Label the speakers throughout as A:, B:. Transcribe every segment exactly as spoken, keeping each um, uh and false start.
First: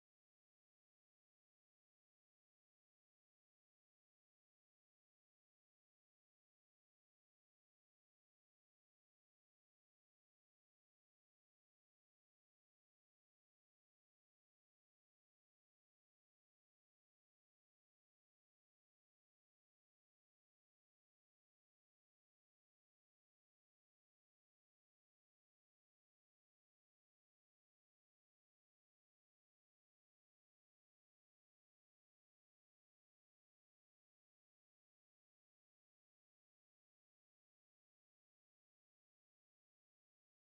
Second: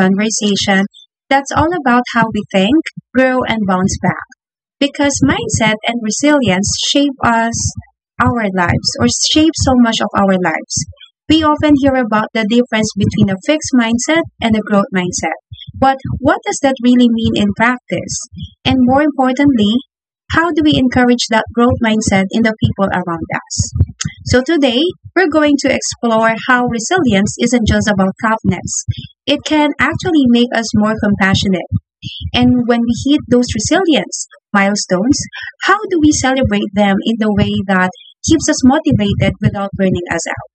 A: conversation that's all about how we think, grow, and bounce back. Because mindset and resilience shape us, our lives, or shape so much of our lives. We often hear about the difference between a fixed mindset and a growth mindset. But what does that really mean in practice? And more importantly, how do we encourage that growth mindset in the people around us? So today, we're going to explore how resilience isn't just about toughness. It can actually make us more compassionate. And when we hit those resilience milestones, how do we celebrate them in the way that keeps us motivated without burning us out?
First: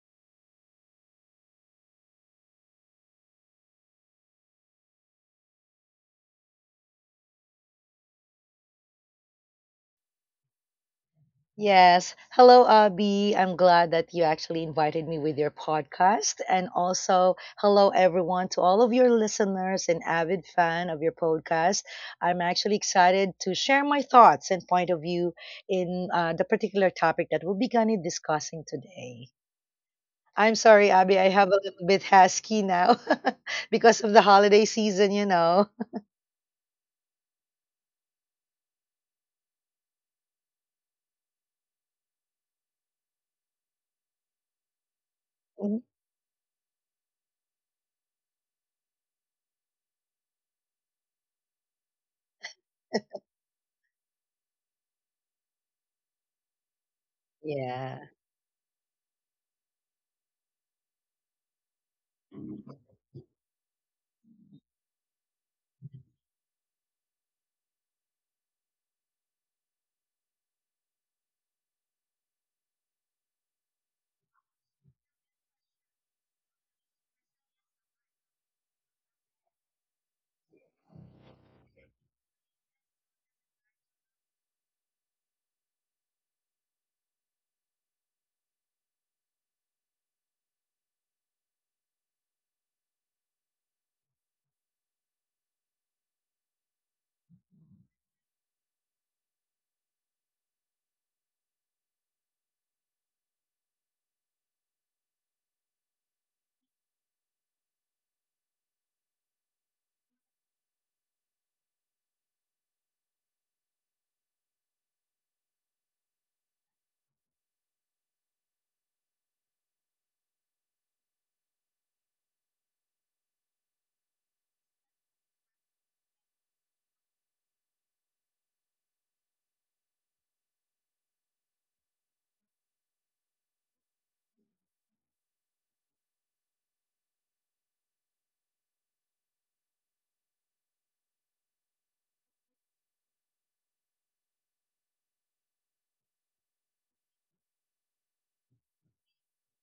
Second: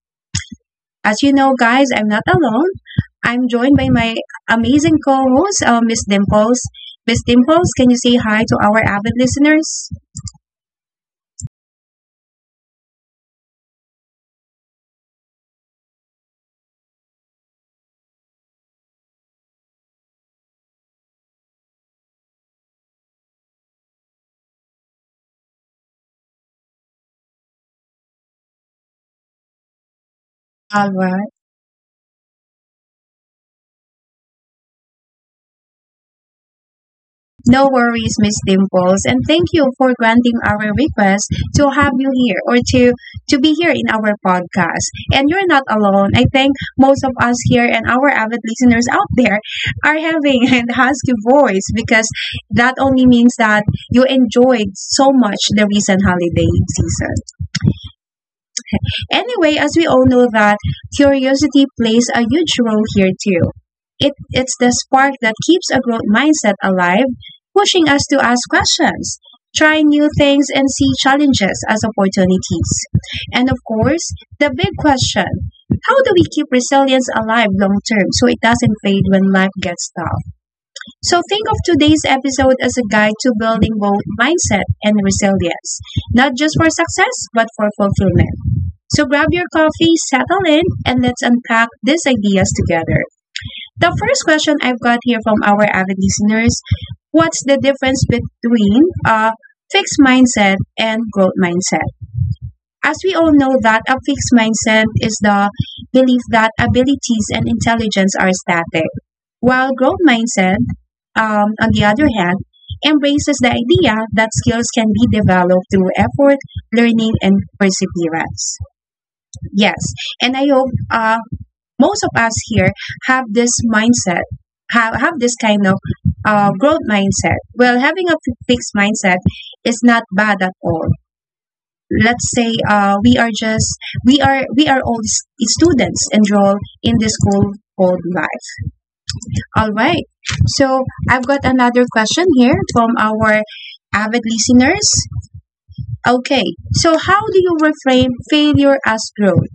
A: As you know, guys, I'm not alone. I'm joined by my amazing co-host, uh, Miss Dimples. Miss Dimples, can you say hi to our avid listeners?
B: Yes. Hello, Abby. I'm glad that you actually invited me with your podcast. And also, hello, everyone, to all of your listeners and avid fan of your podcast. I'm actually excited to share my thoughts and point of view in uh, the particular topic that we'll be going to discussing today. I'm
A: All
B: sorry, Abby,
A: right.
B: I have a little bit husky now because of the holiday season, you know.
A: No worries, Miss Dimples, and thank you for granting our request to have you here or to to be here in our podcast. And you're not
B: Mhm.
A: alone. I think most of us here and our avid listeners out there are having a husky voice because that only means that you enjoyed so much the recent holiday season.
B: Yeah.
A: Anyway, as we all know that curiosity plays a huge
B: Mm.
A: role here too. It, it's the spark that keeps a growth mindset alive, pushing us to ask questions, try new things, and see challenges as opportunities. And of course, the big question: how do we keep resilience alive long term so it doesn't fade when life gets tough? So think of today's episode as a guide to building both mindset and resilience, not just for success, but for fulfillment. So grab your coffee, settle in, and let's unpack these ideas together. The first question I've got here from our avid listeners: what's the difference between a fixed mindset and growth mindset? As we all know that a fixed mindset is the belief that abilities and intelligence are static, while growth mindset, um, on the other hand, embraces the idea that skills can be developed through effort, learning, and perseverance. Yes, and I hope uh, most of us here have this mindset, have, have this kind of uh, growth mindset. Well, having a f- fixed mindset is not bad at all. Let's say uh, we are just we are we are all s- students enrolled in this school called life. All right. So I've got another question here from our avid listeners. Okay. So how do you reframe failure as growth?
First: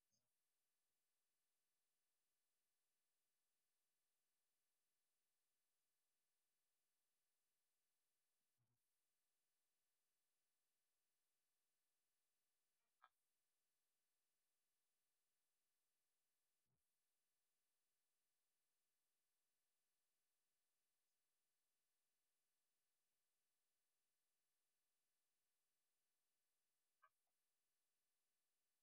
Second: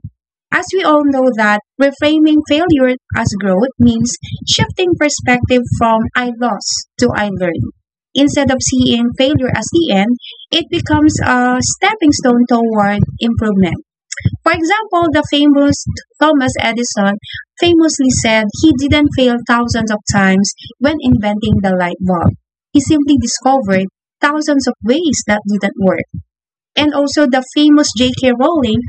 A: As we all know that reframing failure as growth means shifting perspective from "I lost" to "I learned." Instead of seeing failure as the end, it becomes a stepping stone toward improvement. For example, the famous Thomas Edison famously said he didn't fail thousands of times when inventing the light bulb. He simply discovered thousands of ways that didn't work. And also the famous J K. Rowling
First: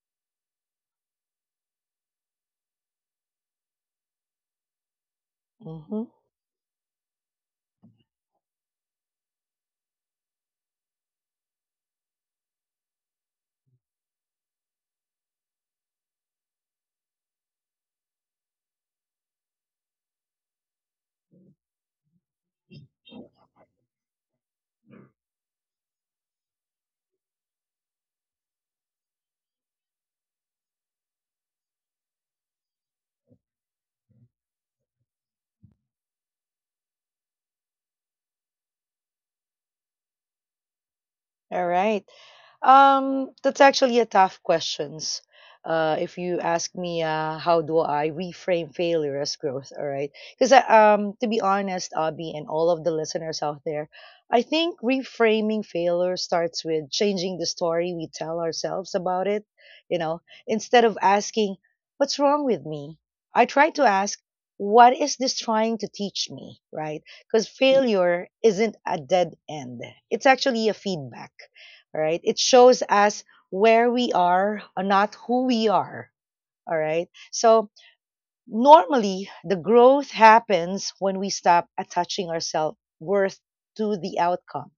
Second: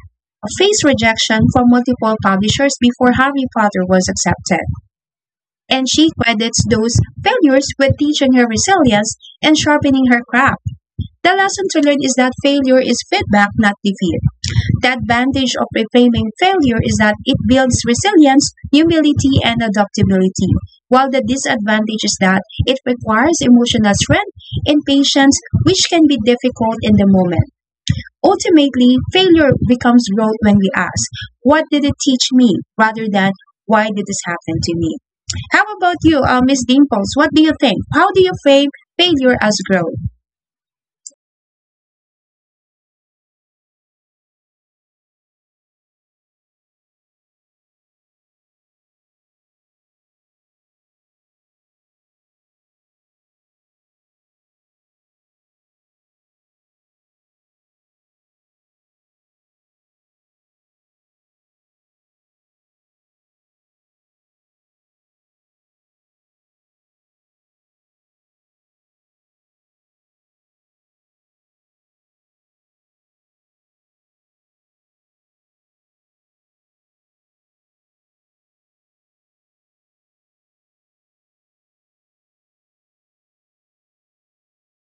A: faced rejection from multiple publishers before Harry Potter was accepted. And
B: Mhm.
A: she credits those failures with teaching her resilience and sharpening her craft. The lesson to learn is that failure is feedback, not defeat. The advantage of reframing failure is that it builds resilience, humility, and adaptability, while the disadvantage is that it requires emotional strength and patience, which can be difficult in the moment. Ultimately, failure becomes growth when we ask, "What did it teach me?" rather than "Why did this happen to me?" How about you, uh, Miss Dimples? What do you think? How do you frame failure as growth?
B: All right. Um, that's actually a tough questions. Uh, if you ask me, uh, how do I reframe failure as growth? All right, because um, to be honest, Abby and all of the listeners out there, I think reframing failure starts with changing the story we tell ourselves about it. You know, instead of asking, "What's wrong with me?" I try to ask, "What is this trying to teach me?" Right? Because failure isn't a dead end. It's actually a feedback, all right? It shows us where we are, uh, not who we are, all right? So normally, the growth happens when we stop attaching our self worth to the outcome.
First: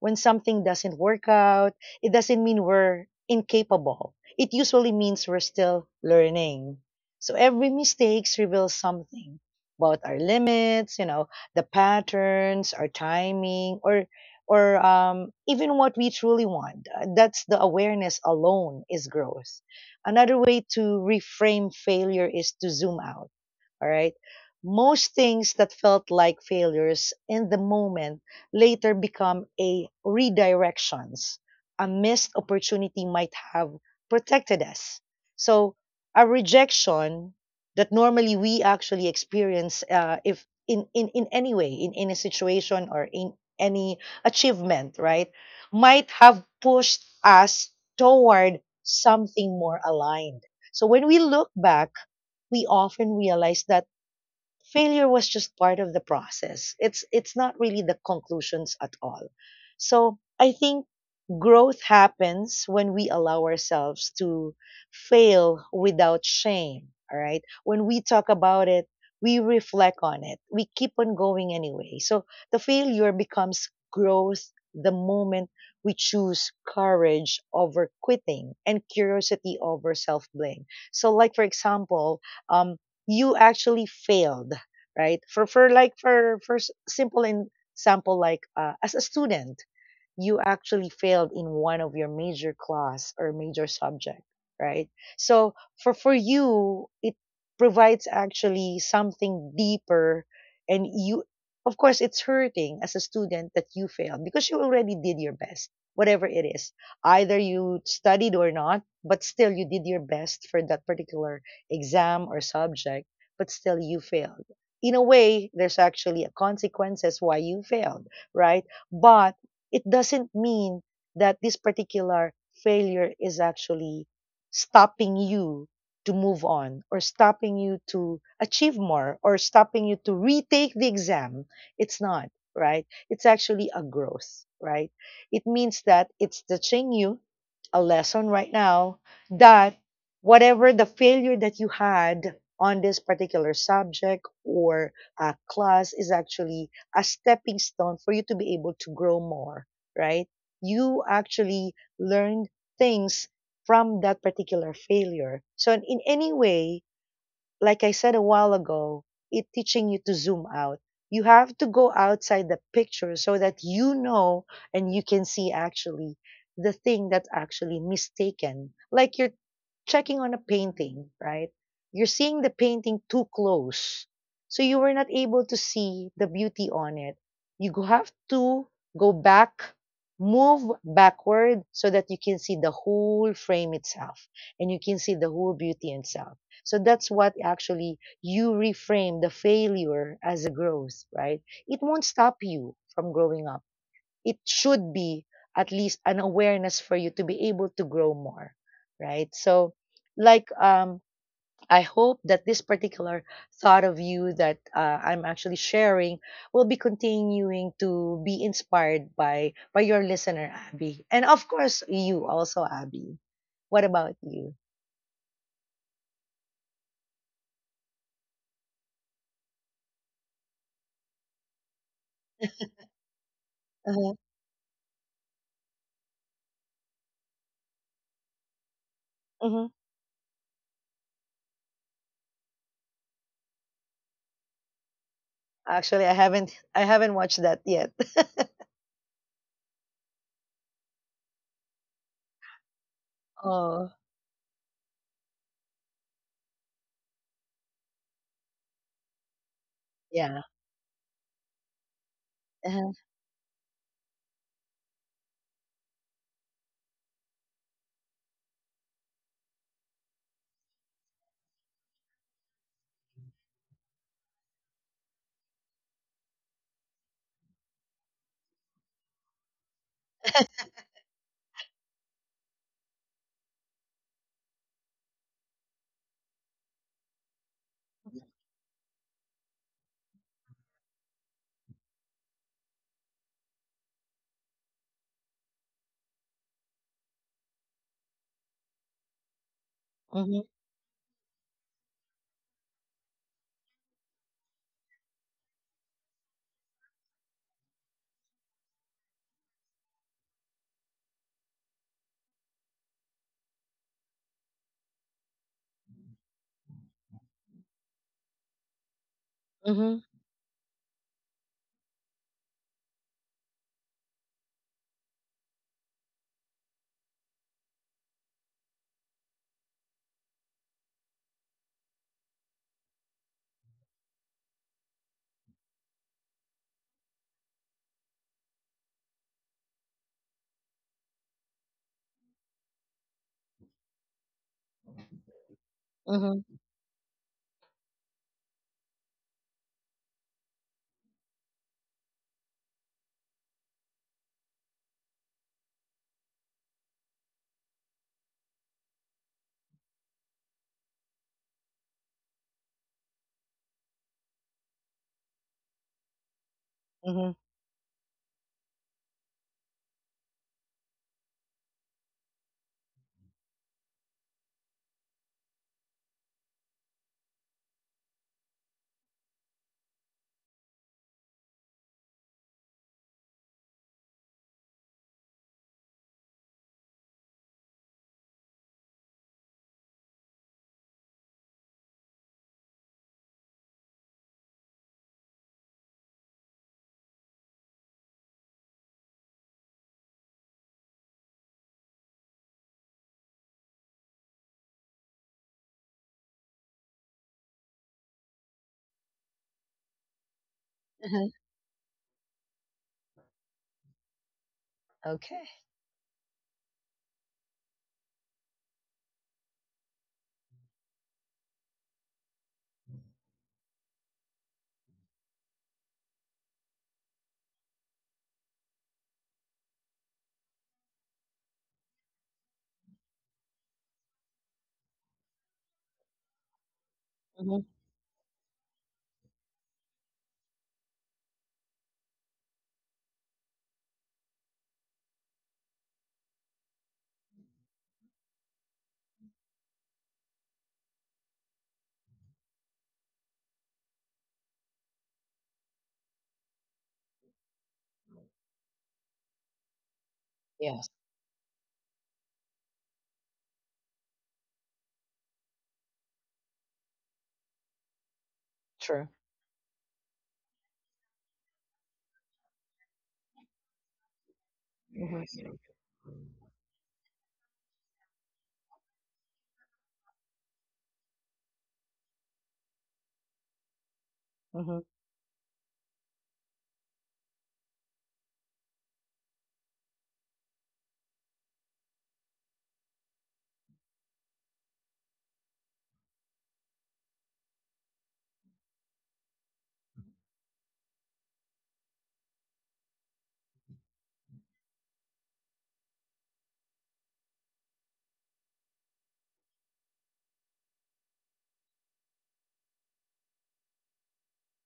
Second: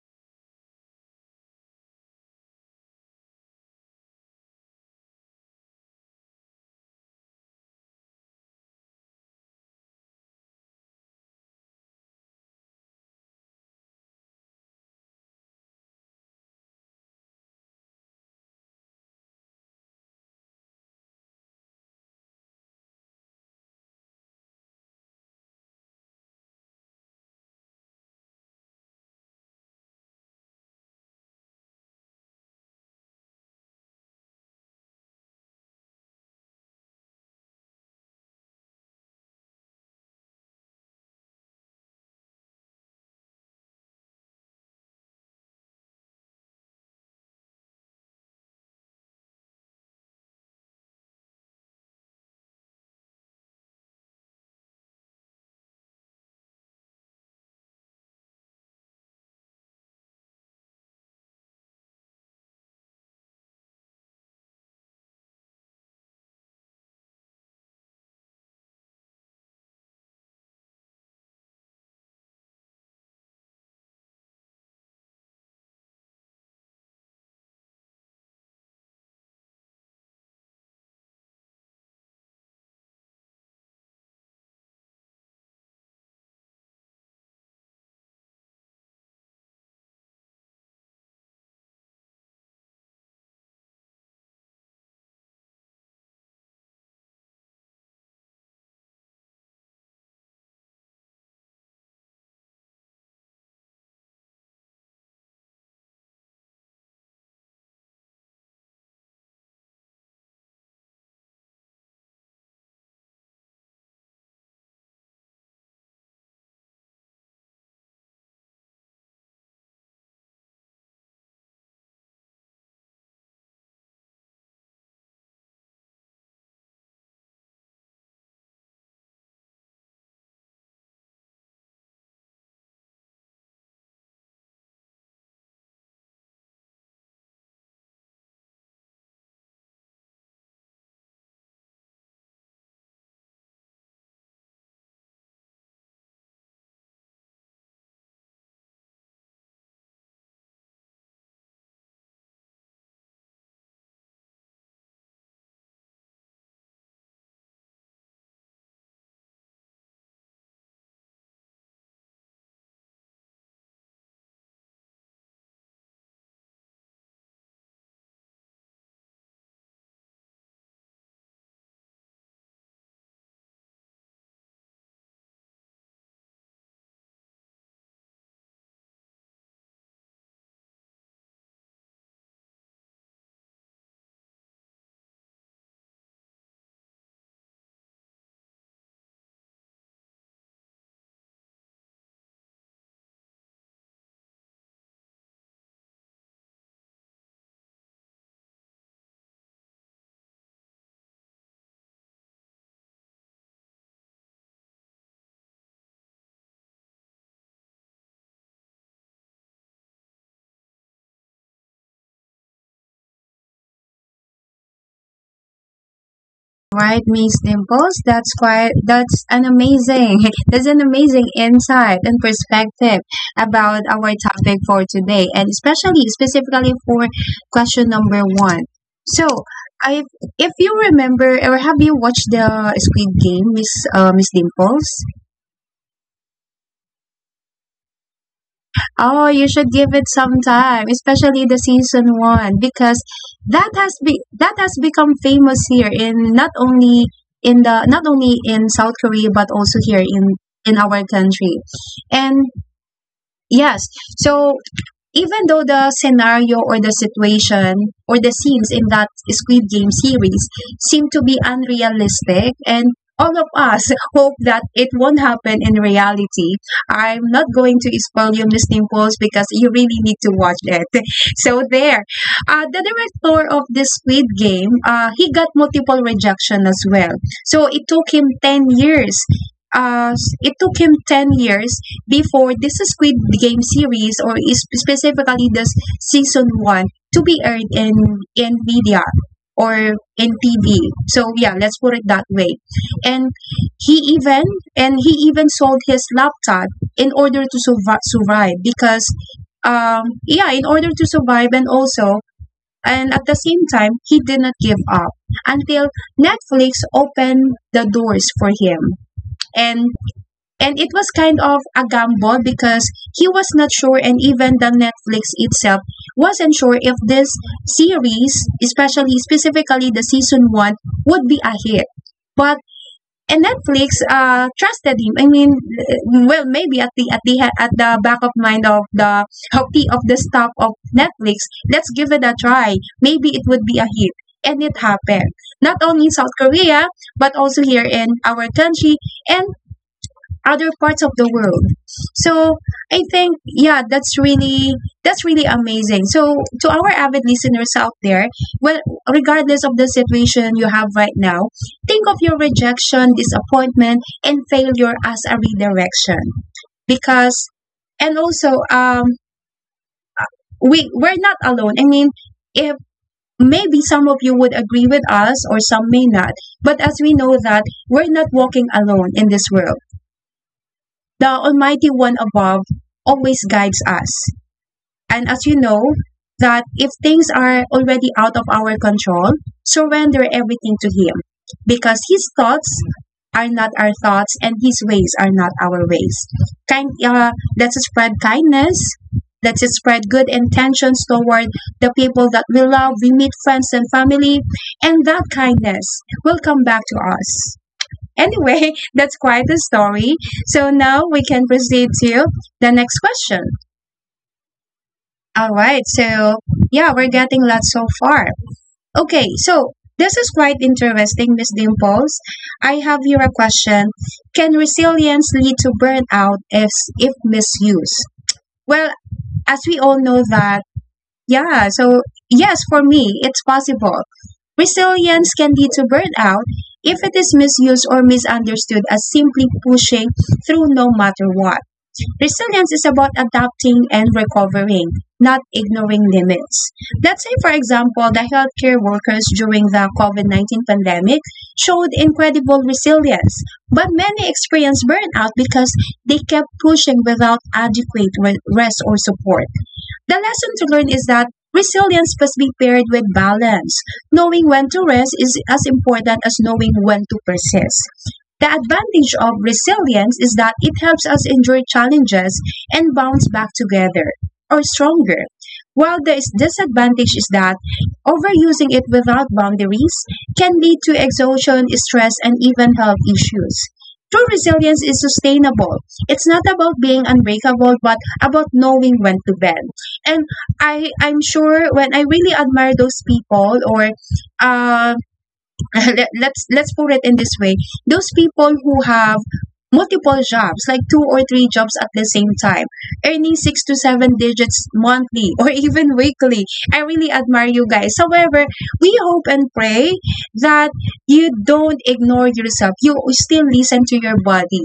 B: When something doesn't work out, it doesn't mean we're incapable. It usually means we're still learning. So every mistake reveals something about our limits, you know, the patterns, our timing, or or um, even what we truly want. Uh, That's the awareness alone is growth. Another way to reframe failure is to zoom out, all right. Most things that felt like failures in the moment later become a redirections. A missed opportunity might have protected us. So a rejection that normally we actually experience uh, if in, in, in any way, in any situation or in any achievement, right, might have pushed us toward something more aligned. So when we look back, we often realize that failure was just part of the process. It's it's not really the conclusions at all. So I think growth happens when we allow ourselves to fail without shame. All right. When we talk about it, we reflect on it. We keep on going anyway. So the failure becomes growth the moment we choose courage over quitting and curiosity over self blame. So, like, for example, um, you actually failed, right? For, for like, for, for s- Simple in- example, like uh, as a student, you actually failed in one of your major class or major subject, right? So for for you, it provides actually something deeper, and you, of course, it's hurting as a student that you failed because you already did your best, whatever it is, either you studied or not, but still you did your best for that particular exam or subject, but still you failed. In a way, there's actually a consequences why you failed, right? But it doesn't mean that this particular failure is actually stopping you to move on or stopping you to achieve more or stopping you to retake the exam. It's not, right? It's actually a growth, right? It means that it's teaching you a lesson right now that whatever the failure that you had on this particular subject or uh, class is actually a stepping stone for you to be able to grow more, right? You actually learned things from that particular failure. So in any way, like I said a while ago, it teaching you to zoom out. You have to go outside the picture so that you know, and you can see actually the thing that's actually mistaken. Like you're checking on a painting, right? You're seeing the painting too close, so you were not able to see the beauty on it. You go- have to go back, move backward so that you can see the whole frame itself and you can see the whole beauty itself. So that's what actually you reframe the failure as a growth, right? It won't stop you from growing up. It should be at least an awareness for you to be able to grow more, right? So, like, um, I hope that this particular thought of you that uh, I'm actually sharing will be continuing to be inspired by by your listener, Abby, and of course you also, Abby. What about you?
A: Right, Miss Dimples, that's quite that's an amazing that's an amazing insight and perspective about our
B: Uh-huh.
A: topic for today, and especially specifically for question number one. So
B: Mhm.
A: I if you remember, or have you watched the Squid Game, Miss uh, Miss Dimples?
B: Actually, I haven't I haven't watched that yet.
A: Oh, you should give it some time, especially the season one, because that
B: Oh.
A: has be that has become famous, here in not only in the not only in South Korea, but also here in
B: Yeah.
A: in our country. And
B: Uh-huh.
A: yes, so even though the scenario or the situation or the scenes in that Squid Game series seem to be unrealistic, and all of us hope that it won't happen in reality. I'm not going to spoil you, Miss Dimples, because you really need to watch it. So there. Uh, the director of this Squid Game, uh, he got multiple rejection as well. So it took him ten years. Uh, it took him ten years before this Squid Game series or is- specifically this season one to be aired in in media or in
B: Mhm.
A: T V. So yeah, let's put it that way. And he even and he even sold his laptop in order to survive, survive because um yeah, in order to survive. And also, and at the same time, he did not give up until Netflix opened the doors for him. And
B: Mhm.
A: and it was kind of a gamble because he was not sure, and even the Netflix itself wasn't sure if this series, especially specifically the season one, would be a hit. But and Netflix uh, trusted him. I mean, well, maybe at the at the at the back of mind of the of the of the staff of Netflix, let's give it a try. Maybe it would be a hit, and it happened. Not only in South
B: Mhm.
A: Korea, but also here in our country, and other parts of the world. So I think, yeah, that's really that's really amazing. So to our avid listeners out there, well, regardless of the situation you have right now, think of your rejection, disappointment, and failure as a redirection.
B: Mhm.
A: Because, and also, um we we're not alone. I mean, if maybe some of you would agree with us or some may not, but as we know that we're not walking alone in this world, the Almighty One above always guides us. And as you know, that if things are already out of our control, surrender everything to Him, because His thoughts are not our thoughts, and His ways are not our ways. Kind, uh, let's spread kindness. Let's spread good intentions toward the people that we love, we meet, friends and family, and that kindness will come back to us. Anyway, that's quite the story. So now we
B: Uh-huh.
A: can proceed to the next question.
B: Okay.
A: All right. So yeah, we're getting lots so far. Okay. So this is quite interesting, Miss Dimples. I have here a question. Can resilience lead to burnout if if misused? Well, as we all know that, yeah. So yes, for me, it's possible. Resilience can lead to burnout if it is
B: Mhm.
A: misused or misunderstood as simply pushing through no matter what. Resilience is about adapting and recovering, not ignoring limits. Let's say, for example, the healthcare workers during the COVID nineteen pandemic showed incredible resilience, but many experienced burnout because they kept pushing without adequate re- rest or support. The lesson to
B: Yes.
A: learn is that resilience must be paired with balance. Knowing when to rest is as important as knowing when to persist. The
B: True.
A: advantage of resilience is that it helps us endure challenges and bounce back together or
B: Mhm.
A: stronger. While the disadvantage is that overusing it without boundaries can lead to exhaustion, stress, and even health issues. True
B: Mhm.
A: resilience is sustainable. It's not about being unbreakable, but about knowing when to bend. And I I'm sure, when I really admire those people, or uh, let, let's let's put it in this way: those people who have multiple jobs, like two or three jobs at the same time, earning six to seven digits monthly or even weekly, I really admire you guys. However, we hope and pray that you don't ignore yourself, you still listen to your body.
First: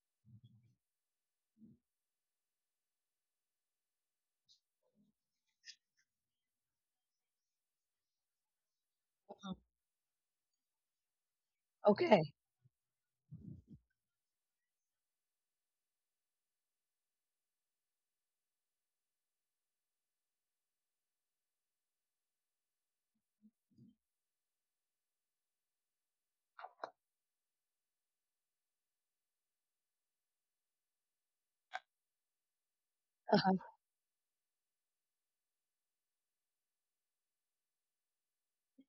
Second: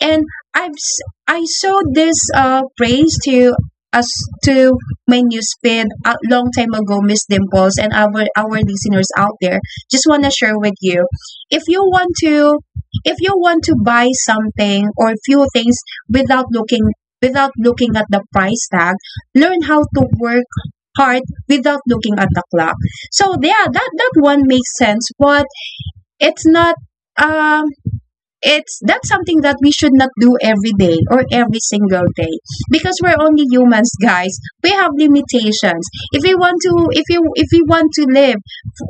A: And I've s- I saw this uh praise to us, to menu spin, a long time ago, Miss Dimples, and our our listeners out there. Just wanna share with you: if you want
B: Okay.
A: to, if you want to buy something or few things without looking without looking at the price tag, learn how to work hard without looking at the clock. So yeah, that that one makes sense, but it's not, um it's, that's something that we should not do every day or every single day, because we're only
B: Uh-huh.
A: humans, guys. We have limitations. If we want to, if you if we want to live,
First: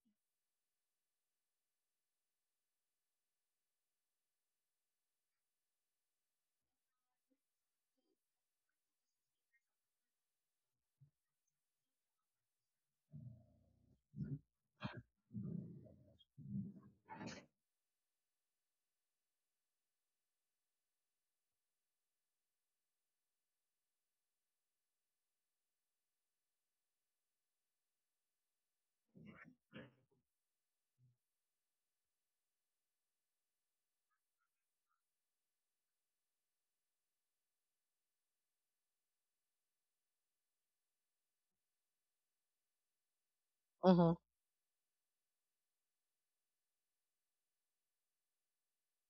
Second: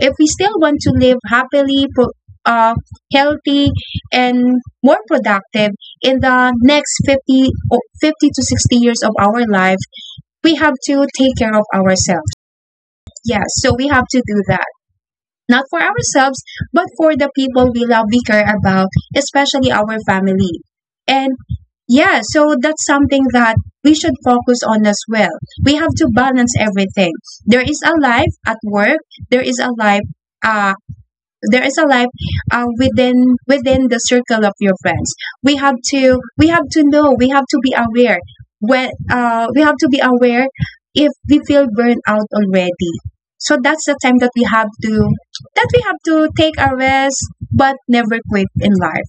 A: if we still want to live happily, pro- uh, healthy, and more productive in the next fifty or fifty to sixty years of our life, we have to take care of ourselves. Yes, yeah, so we have to do that, not for ourselves, but for the people we love, we care about, especially our family. And yeah, so that's something that we should focus on as well. We have to balance everything. There is a life at work, there is a life uh, there is a life uh, within within the circle of your friends. We have to we have to know, we have to be aware when uh, we have to be aware if we feel burned out already. So that's the
B: Mhm.
A: time that we have to that we have to take a rest, but never quit in life.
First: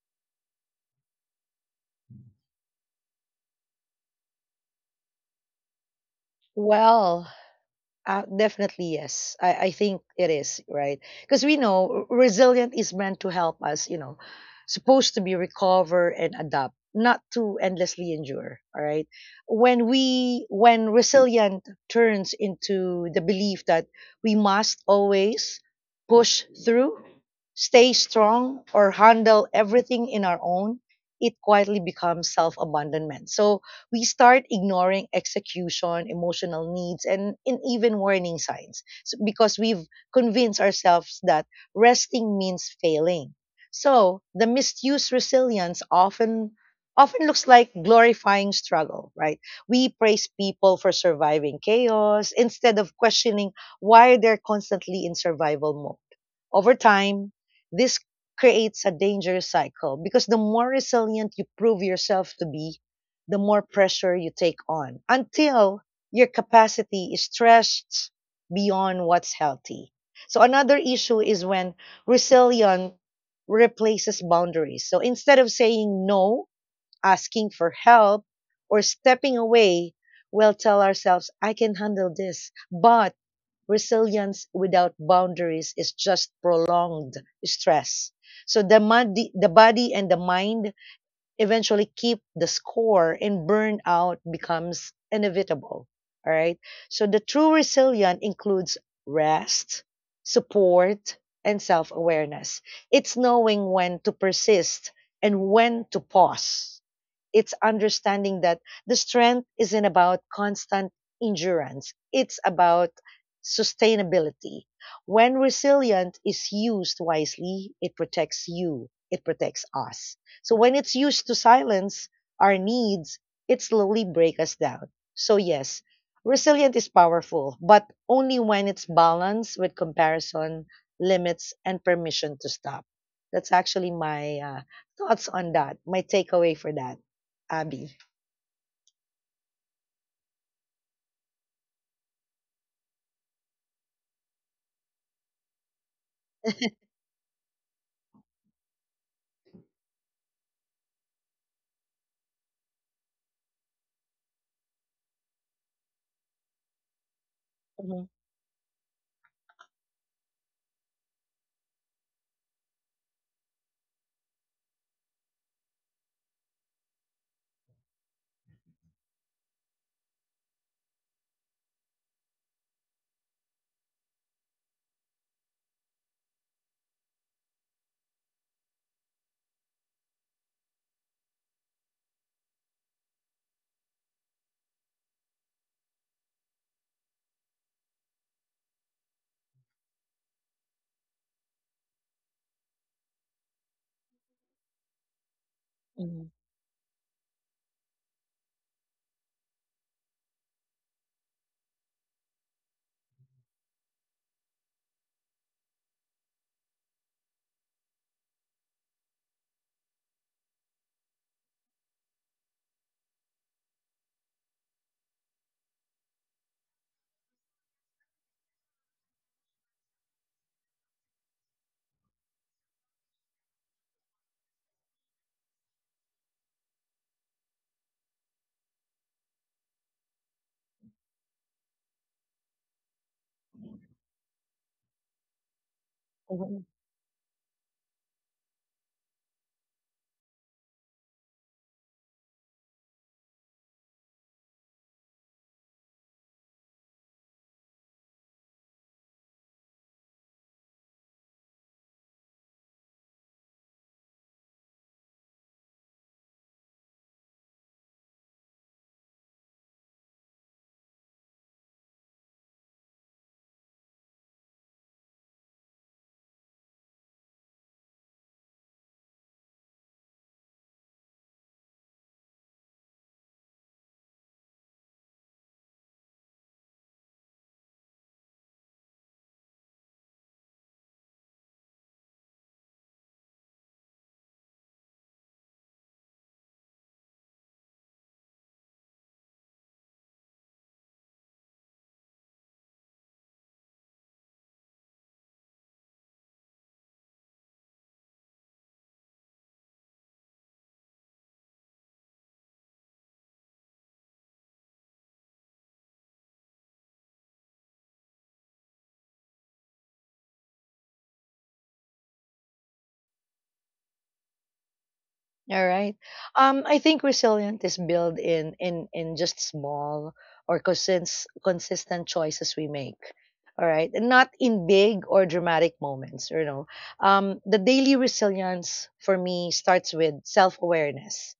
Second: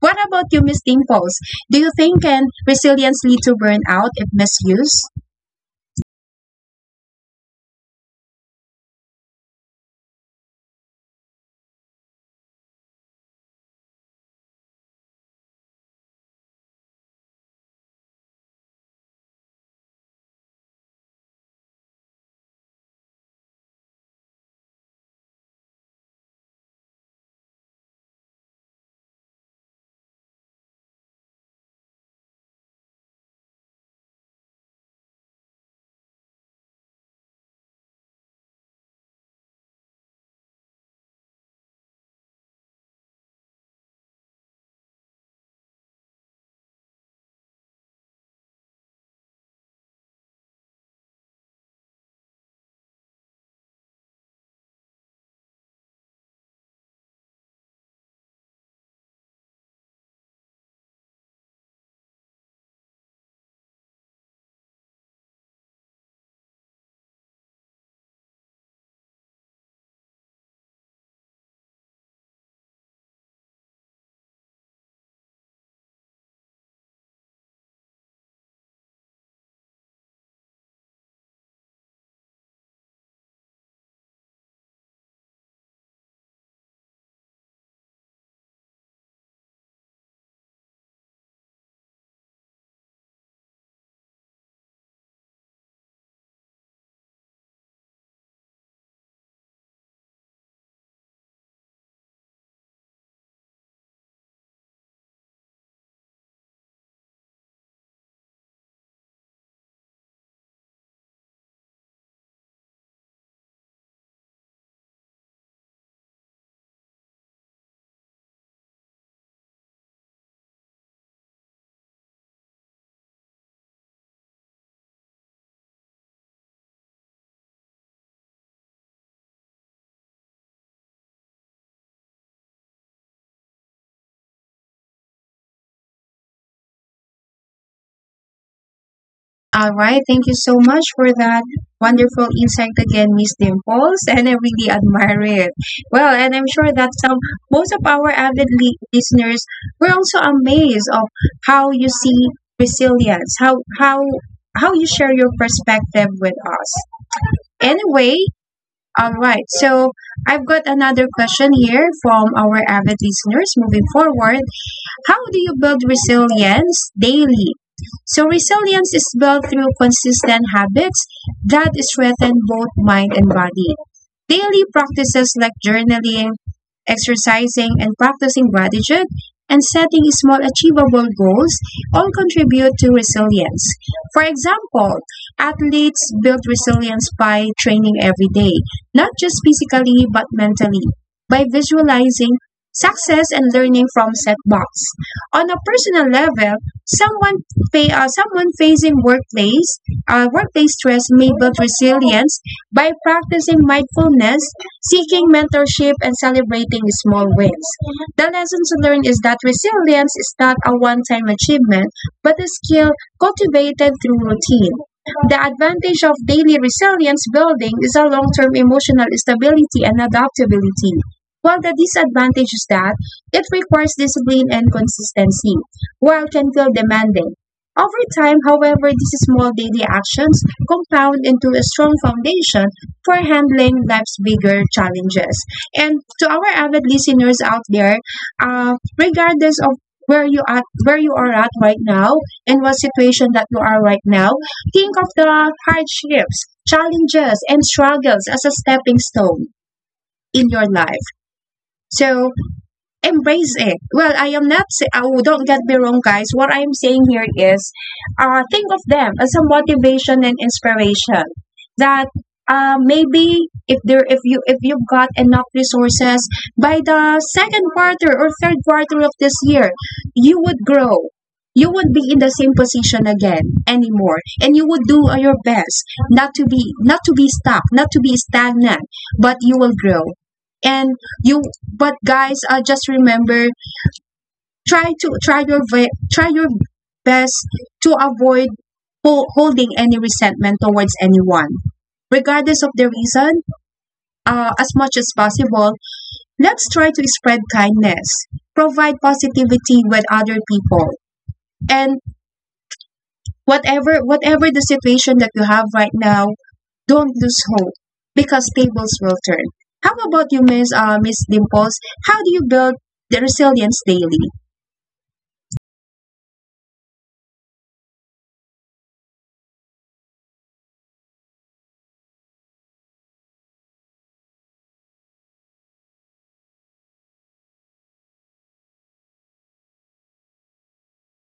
A: What about you, Miss Dimples? Do you think can resilience lead to burnout if misused?
B: Well, Uh, definitely yes. I, I think it is right because we know r- resilient is meant to help us. You know, supposed to be recover and adapt, not to endlessly endure. All right. When we when resilient turns into the belief that we must always push through, stay strong, or handle everything in our own, it quietly becomes self abandonment. So we start ignoring execution, emotional needs, and, and even warning signs s- because we've convinced ourselves that resting means failing. So the misused resilience often often looks like glorifying struggle, right? We praise people for surviving chaos instead of questioning why they're constantly in survival mode. Over time, this creates a dangerous cycle because the more resilient you prove yourself to be, the more pressure you take on until your capacity is stretched beyond what's healthy. So another issue is when resilience replaces boundaries. So instead of saying no, asking for help, or stepping away, we'll tell ourselves, I can handle this. But resilience without boundaries is just prolonged stress. So the, mod- the body and the mind eventually keep the score and burnout becomes inevitable. All right. So the true resilience includes rest, support, and self awareness. It's knowing when to persist and when to pause. It's understanding that the strength isn't about constant endurance, it's about sustainability. When resilient is used wisely, it protects you, it protects us. So when it's used to silence our needs, it slowly breaks us down. So yes, resilient is powerful, but only when it's balanced with comparison, limits, and permission to stop. That's actually my uh, thoughts on that, my takeaway for that, Abby.
A: All right, thank you so much for that wonderful insight again, Miss Dimples, and I really admire it. Well, and I'm sure that some most of our avid li- listeners were also amazed of how you see resilience, how how how you share your perspective with us.
B: Mhm,
A: Anyway, all right. So I've got another question here from our avid listeners. Moving forward, how do you build resilience daily? So resilience is built through consistent habits that strengthen both mind and body. Daily practices like journaling, exercising, and practicing gratitude and setting small achievable goals all contribute to resilience. For example, athletes build resilience by training every day, not just physically but mentally, by visualizing success and learning from setbacks on a personal
B: mhm,
A: level, someone fa- uh, someone facing workplace uh, workplace stress may build resilience by practicing mindfulness, seeking mentorship, and celebrating small wins. The lessons learned is that resilience is not a one-time achievement, but a skill cultivated through routine. The advantage of daily resilience building is a long term emotional stability and adaptability, while the disadvantage is that it requires discipline and consistency, while can feel demanding. Over time, however, these small daily actions compound into a strong foundation for handling life's bigger challenges. And to our
B: mhm.
A: avid listeners out there, uh, regardless of where you at, where you are at right now, and what situation that you are right now, think of the hardships, challenges, and struggles as a stepping stone in your life. So embrace it. Well, I am not. Say- oh, don't get me wrong, guys. What I am saying here is, uh, think of them as a motivation and inspiration. That uh, maybe if there, if you, if you've got enough resources by the second quarter or third quarter of this year, you would grow. You would be in the same position again anymore, and you would do uh, your best not to be not to be stuck, not to be stagnant, but you will grow and you but guys, uh, just remember try to try your ve- try your best to avoid hol- holding any resentment towards anyone. Regardless of the reason, uh, as much as possible, let's try to spread kindness, provide positivity with other people, and whatever whatever the situation that you have right now, don't lose hope because tables will turn. How about you, Miss uh, Miss Dimples? How do you build the resilience daily?
B: All right. Um, I think resilience is built in in in just small or consist, consistent choices we make. All right, and not in big or dramatic moments. You know, um, the daily resilience for me starts with self awareness,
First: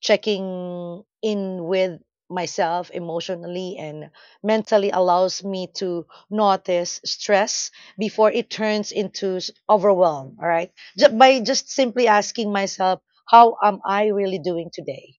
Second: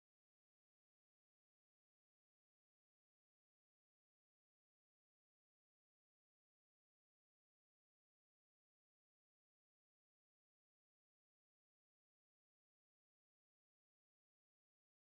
B: checking in with myself emotionally and mentally, allows me to notice stress before it turns into s- overwhelm, all right. Ju- by just simply asking myself, how am I really doing today,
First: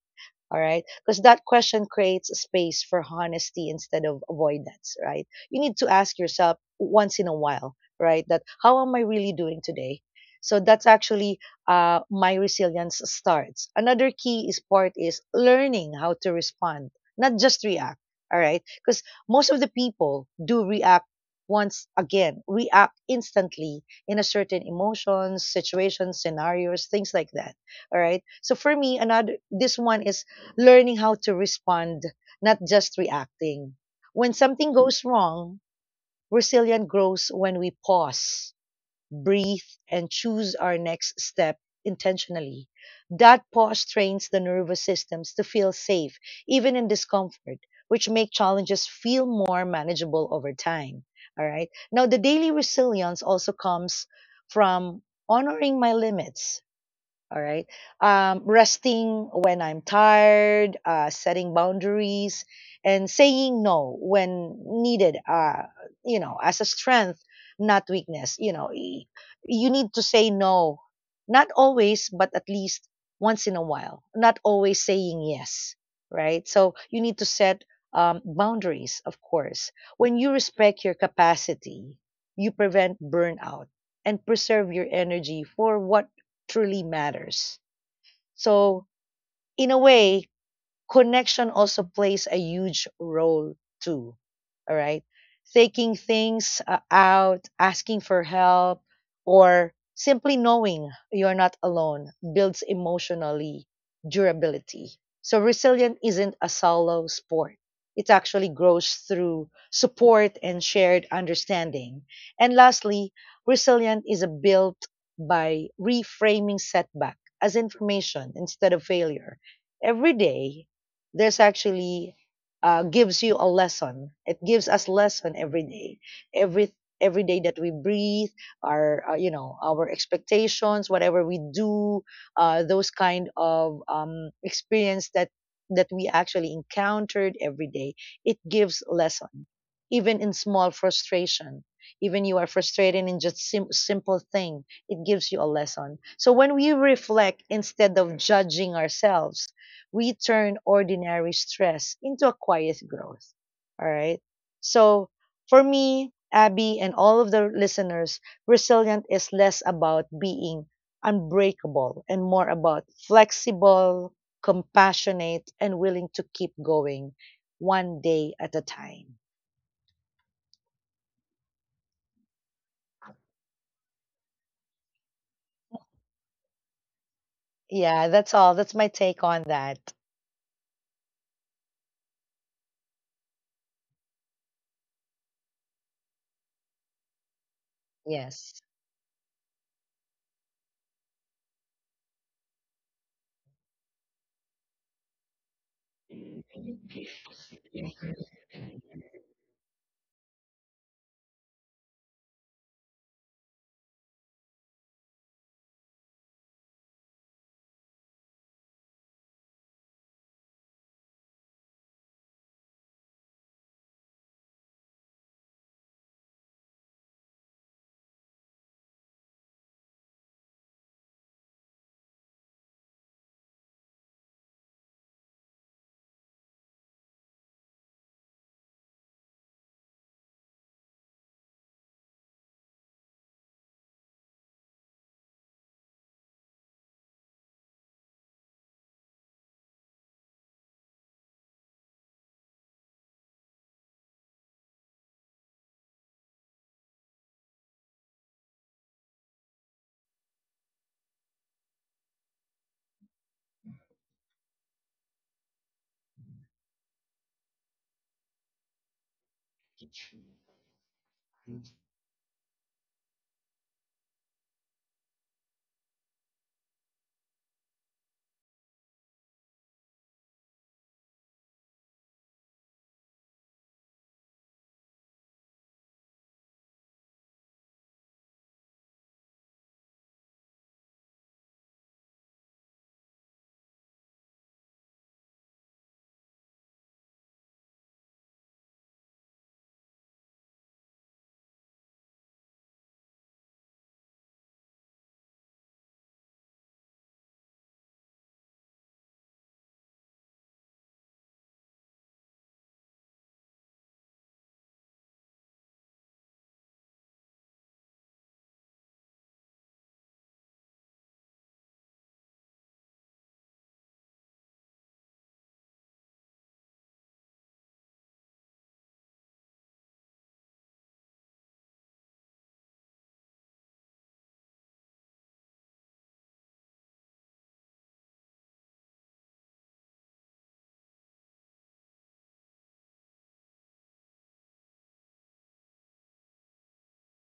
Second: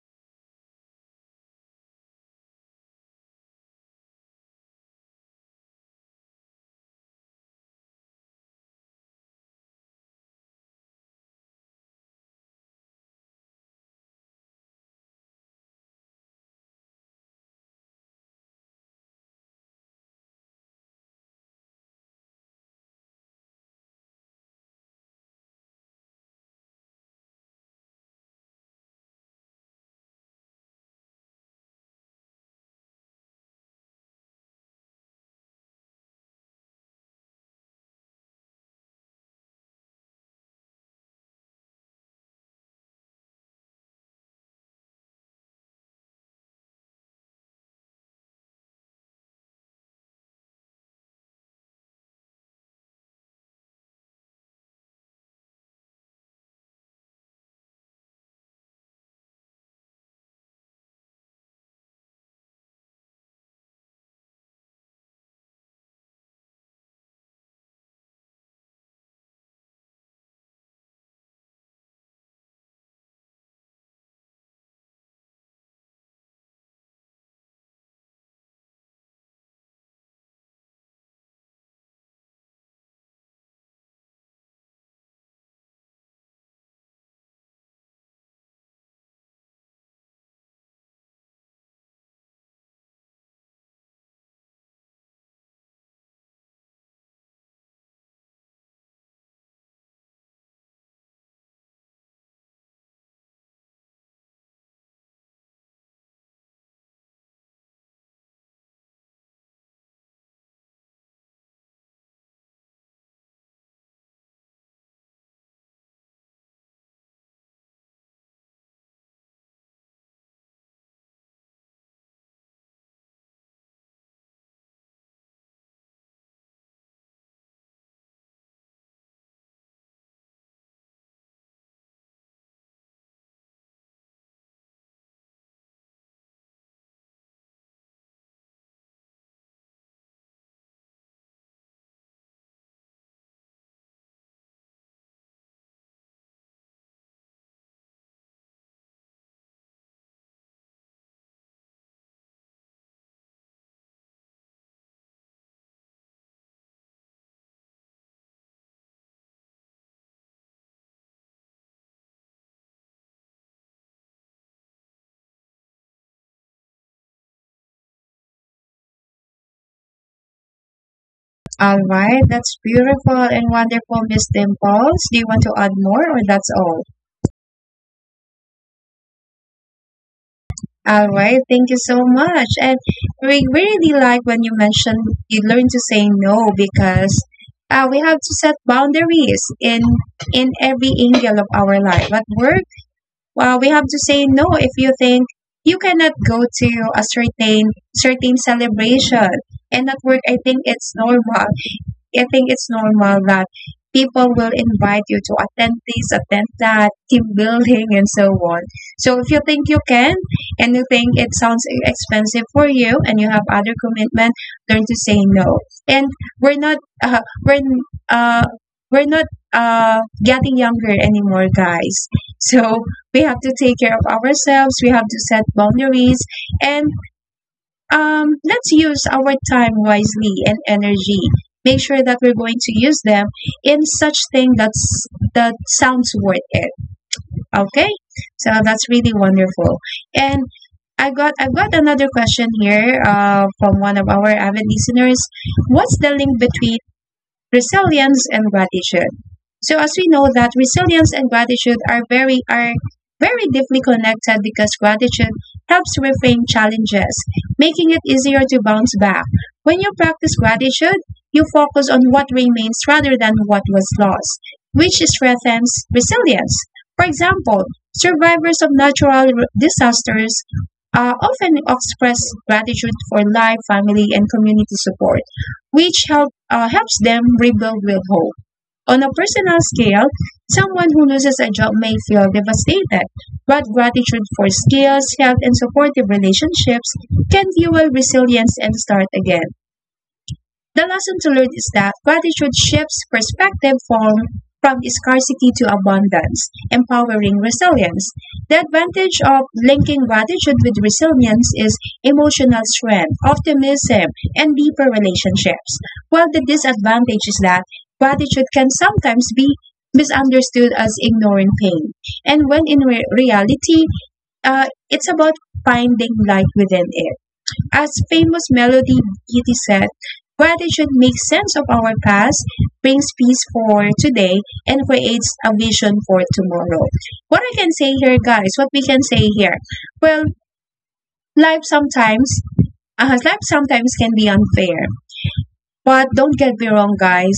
B: all right. Because that question creates a space for honesty instead of avoidance, right? You need to ask yourself once in a while, right? That how am I really doing today? So that's actually uh, my resilience starts. Another key is part is learning how to respond, not just react. All right. Because most of the people do react, once again, react instantly in a certain emotions, situations, scenarios, things like that. All right. So for me, another this one is learning how to respond, not just reacting. When something goes wrong, resilience grows when we pause, breathe, and choose our next step intentionally. That pause trains the nervous systems to feel safe, even in discomfort, which make challenges feel more manageable over time. All right. Now, the daily resilience also comes from honoring my limits, all right. Um, resting when I'm tired, uh, setting boundaries, and saying no when needed, uh, you know, as a strength, not weakness. You know, y- you need to say no, not always, but at least once in a while, not always saying yes, right? So you need to set um, boundaries, of course. When you respect your capacity, you prevent burnout and preserve your energy for what truly matters. So, in a way, connection also plays a huge role too. All right. Taking things uh, out, asking for help, or simply knowing you're not alone builds emotionally durability. So resilience isn't a solo sport. It actually grows through support and shared understanding. And lastly, resilience is a built by reframing setback as information instead of failure. Every day, there's actually uh, gives you a lesson. It gives us lesson every day, every every day that we breathe, our uh, you know, our expectations, whatever we do, uh, those kind of um, experience that that we actually encountered every day. It gives lesson, even in small frustration. Even you are frustrated in just sim- simple thing, it gives you a lesson. So when we reflect instead of judging ourselves, we turn ordinary stress into a quiet growth. All right. So for me, Abby, and all of the listeners, resilient is less about being unbreakable and more about flexible, compassionate, and willing to keep going one day at a time.
A: All right, that's beautiful and wonderful, Miss Dimples. Do you want to add more or that's all?
B: Yeah, that's all. That's my take on that.
A: All right, thank you so much. And we really like when you mentioned you learn to say no because uh, we have to set
B: Yes.
A: boundaries in in every angle of our life. At work, well, we have to say no if you think you cannot go to a certain certain celebration. And at work, I think it's normal I think it's normal that people will invite you to attend this, attend that, team building, and so on. So if you think you can and you think it sounds e-, expensive for you and you have other commitment, learn to say no. And we're not uh, we're uh, we're not uh, getting younger anymore, guys. So we have to take care of ourselves. We have to set boundaries, and um, let's use our time wisely and energy. Make sure that we're going to use them in such thing that's that sounds worth it. Okay, so that's really wonderful. And I got I've got another question here uh, from one of our avid listeners. What's the link between resilience and gratitude? So as we know that resilience and gratitude are very are very deeply connected because gratitude helps reframe challenges, making it easier to bounce back. When you practice gratitude, you focus on what remains rather than what was lost, which strengthens resilience. For example, survivors of natural r- disasters uh, often express gratitude for life, family, and community support which help, uh, helps them rebuild with hope. On a personal scale, someone who loses a job may feel devastated, but gratitude for skills, health, and supportive relationships can fuel resilience and start again. The lesson to learn is that gratitude shifts perspective from, from scarcity to abundance, empowering resilience. The advantage of linking gratitude with resilience is emotional strength, optimism, and deeper relationships, while the disadvantage is that gratitude can sometimes be misunderstood as ignoring pain. And when in re- reality, uh, it's about finding light within it. As famous Melody Beatty said, "Gratitude makes sense of our past, brings peace for today, and creates a vision for tomorrow." What I can say here, guys, what we can say here, well, life sometimes, uh, life sometimes can be unfair. But don't get me wrong, guys.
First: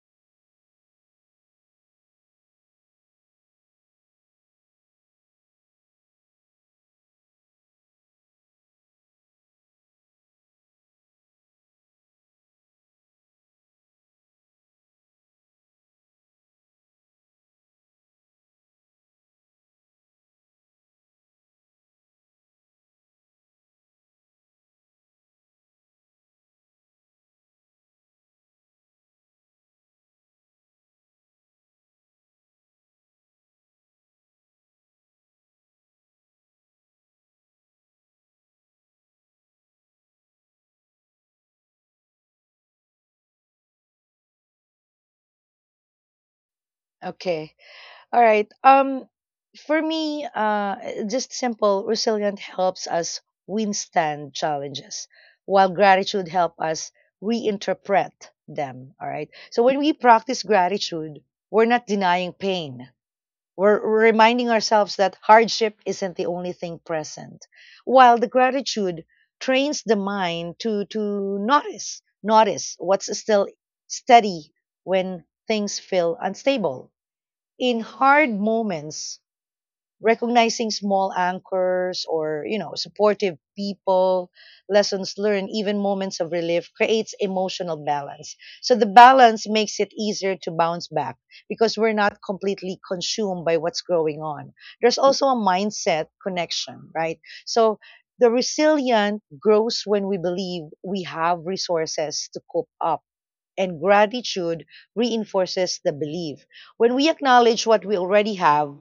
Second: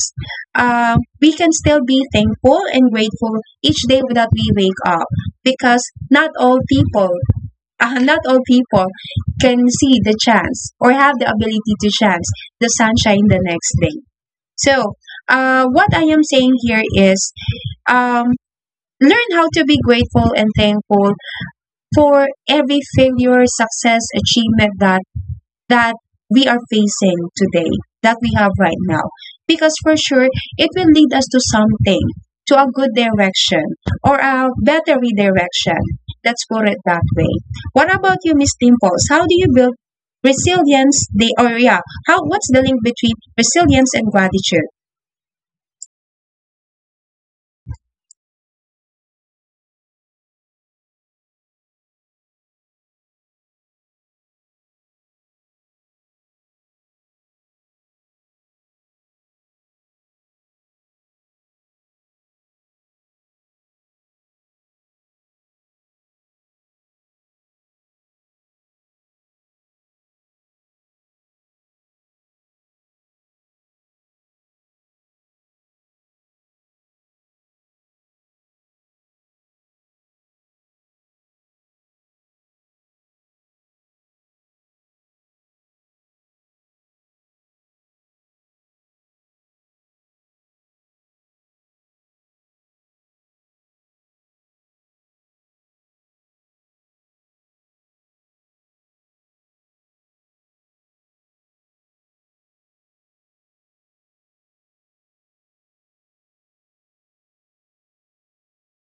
A: Uh, we can still be thankful and grateful each day that we wake up because not all people uh, not all people can see the chance or have the ability to chance the sunshine the next day. So, uh, what I am saying here is um, learn how to be grateful and thankful for every failure, success, achievement that that we are facing today, that we have right now. Because for sure, it will lead us to something, to a good direction or a better redirection. Let's put it that way. What about you, Miss Dimples? How do you build resilience? The or yeah, how What's the link between resilience and gratitude?
B: Okay. All right. Um, for me, uh, just simple resilient helps us withstand challenges, while gratitude help us reinterpret them. All right. So when we practice gratitude, we're not denying pain. We're we're reminding ourselves that hardship isn't the only thing present. While the gratitude trains the mind to to notice, notice what's still steady when things feel unstable in hard moments, recognizing small anchors or, you know, supportive people, lessons learned, even moments of relief creates emotional balance. So the balance makes it easier to bounce back because we're not completely consumed by what's going on. There's also a mindset connection, right? So the resilient grows when we believe we have resources to cope up, and gratitude reinforces the belief. When we acknowledge what we already have,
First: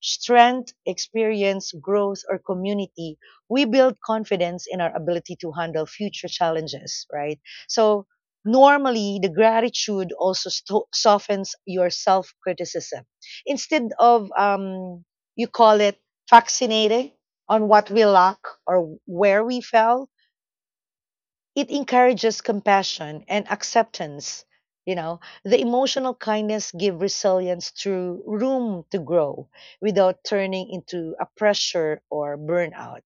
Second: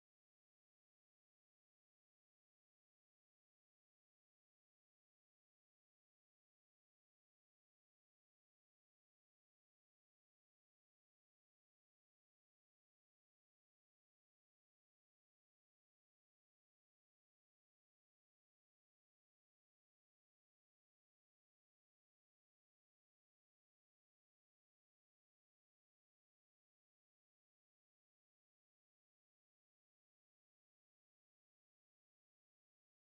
B: strength, experience, growth, or community, we build confidence in our ability to handle future challenges, right? So, normally, the gratitude also sto- softens your self criticism. Instead of, um, you call it, vaccinating on what we lack or where we fell, it encourages compassion and acceptance. You know, the emotional kindness give resilience through room to grow without turning into a pressure or burnout.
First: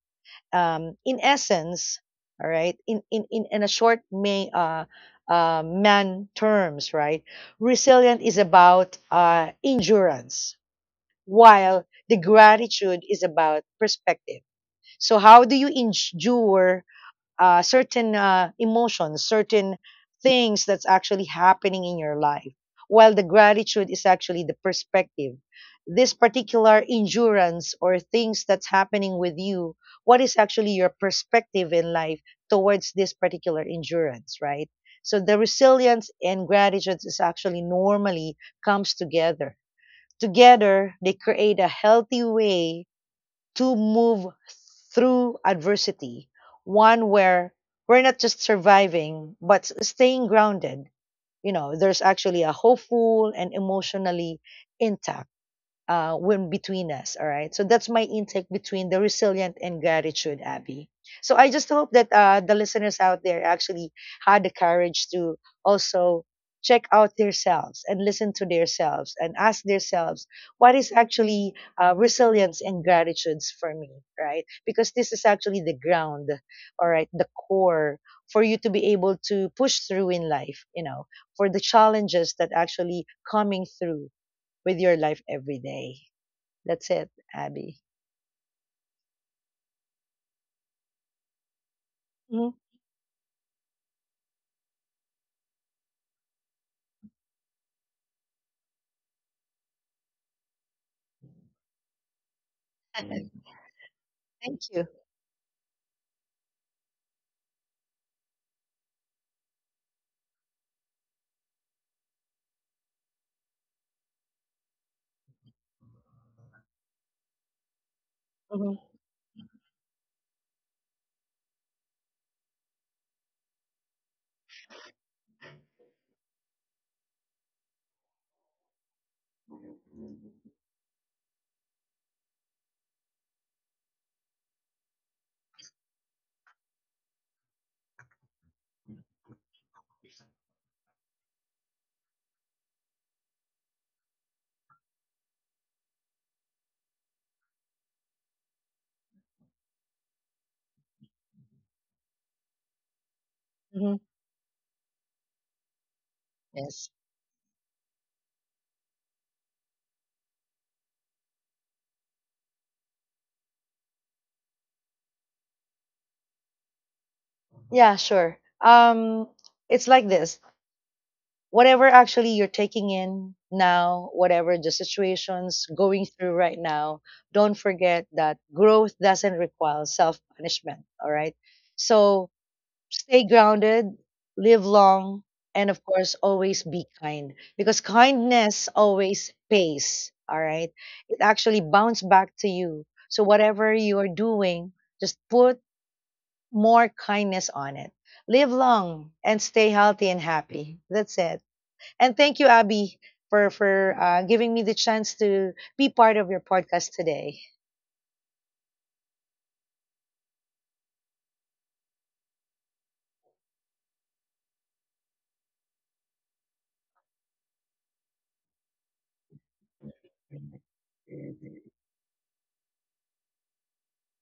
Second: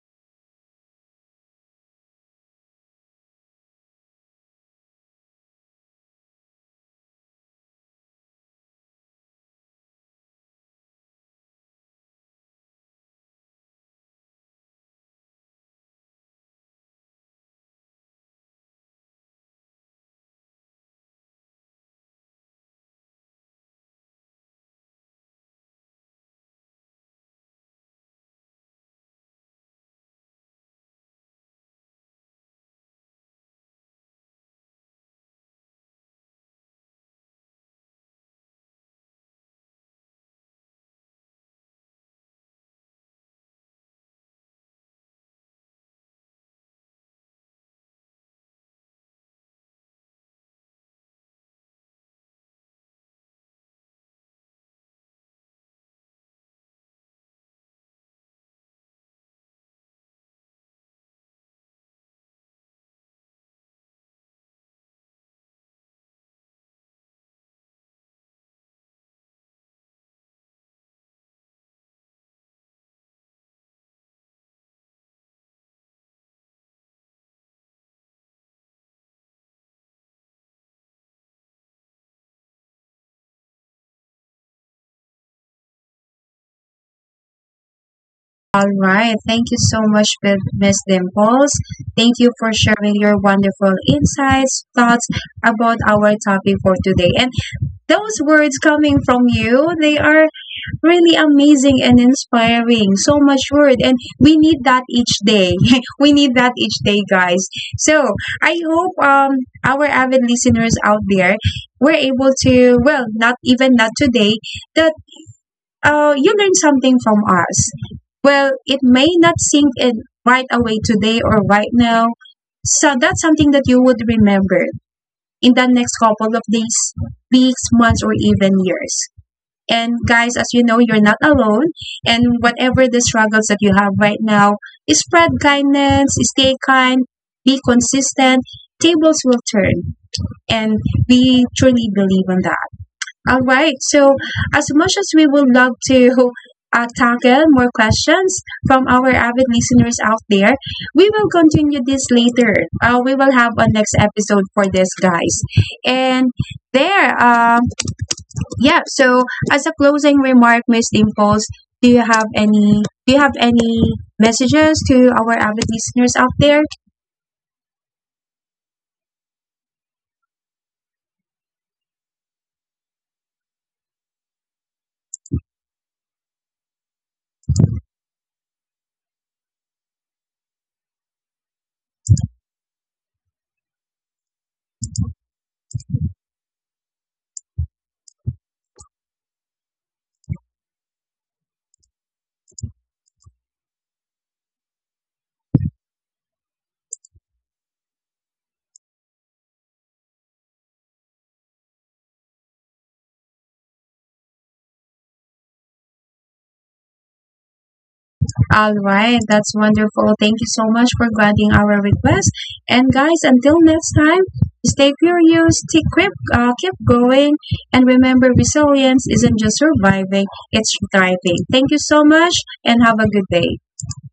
B: um, In essence, all right, in in in, in a short may uh, uh, man terms, right, resilient is about uh, endurance, while the gratitude is about perspective. So how do you endure uh, certain uh, emotions, certain things that's actually happening in your life. While the gratitude is actually the perspective. This particular endurance or things that's happening with you, what is actually your perspective in life towards this particular endurance, right? So the resilience and gratitude is actually normally comes together. Together, they create a healthy way to move through adversity, one where we're not just surviving, but staying grounded. You know, there's actually a hopeful and emotionally intact uh, when between us. All right. So that's my intake between the resilient and gratitude, Abby. So I just hope that uh, the listeners out there actually had the courage to also check out themselves and listen to themselves and ask themselves what is actually uh, resilience and gratitudes for me, right? Because this is actually the ground, all right, the core for you to be able to push through in life, you know, for the challenges that actually coming through with your life every day. That's it, Abby.
A: All right. Thank you so much, Miss Dimples. Thank you
B: Mhm.
A: for sharing your wonderful insights, thoughts about our topic for today. And those words coming from you they are really amazing and inspiring so much word and we need
B: Thank
A: that
B: you.
A: each day we need that each day, guys. So I hope um our avid listeners out there were able to, well, not even not today, that uh you learned something from us. Well, it
B: Mhm.
A: may not sink in right away today or right now, so that's something that you would remember in the next couple of days, weeks, months, or even years. And guys, as you know, you're not alone. And whatever the struggles that you have right now, spread kindness, stay kind, be consistent. Tables will turn. And we truly believe in that. All right. So, as much as we would love to uh, tackle more questions from our avid listeners out there, we will continue this later. Uh, we will have a next
B: Mhm.
A: episode for this, guys. And
B: Yes.
A: there, um, yeah, so as a closing remark, Miss Dimples, do you have any do you have any messages to our avid listeners out there?
B: Yeah, sure. Um, it's like this. Whatever actually you're taking in now, whatever the situation's going through right now, don't forget that growth doesn't require self punishment. All right. So stay grounded, live long, and of course, always be kind because kindness always pays. All right. It actually bounces back to you. So, whatever you are doing, just put more kindness on it. Live long and stay healthy and happy. That's it. And thank you, Abby, for, for uh, giving me the chance to be part of your podcast today.
A: All right, that's wonderful. Thank you so much for granting our request. And guys, until next time, stay curious, keep, keep, uh, keep going, and remember, resilience isn't just surviving, it's thriving. Thank you so much, and have a good day.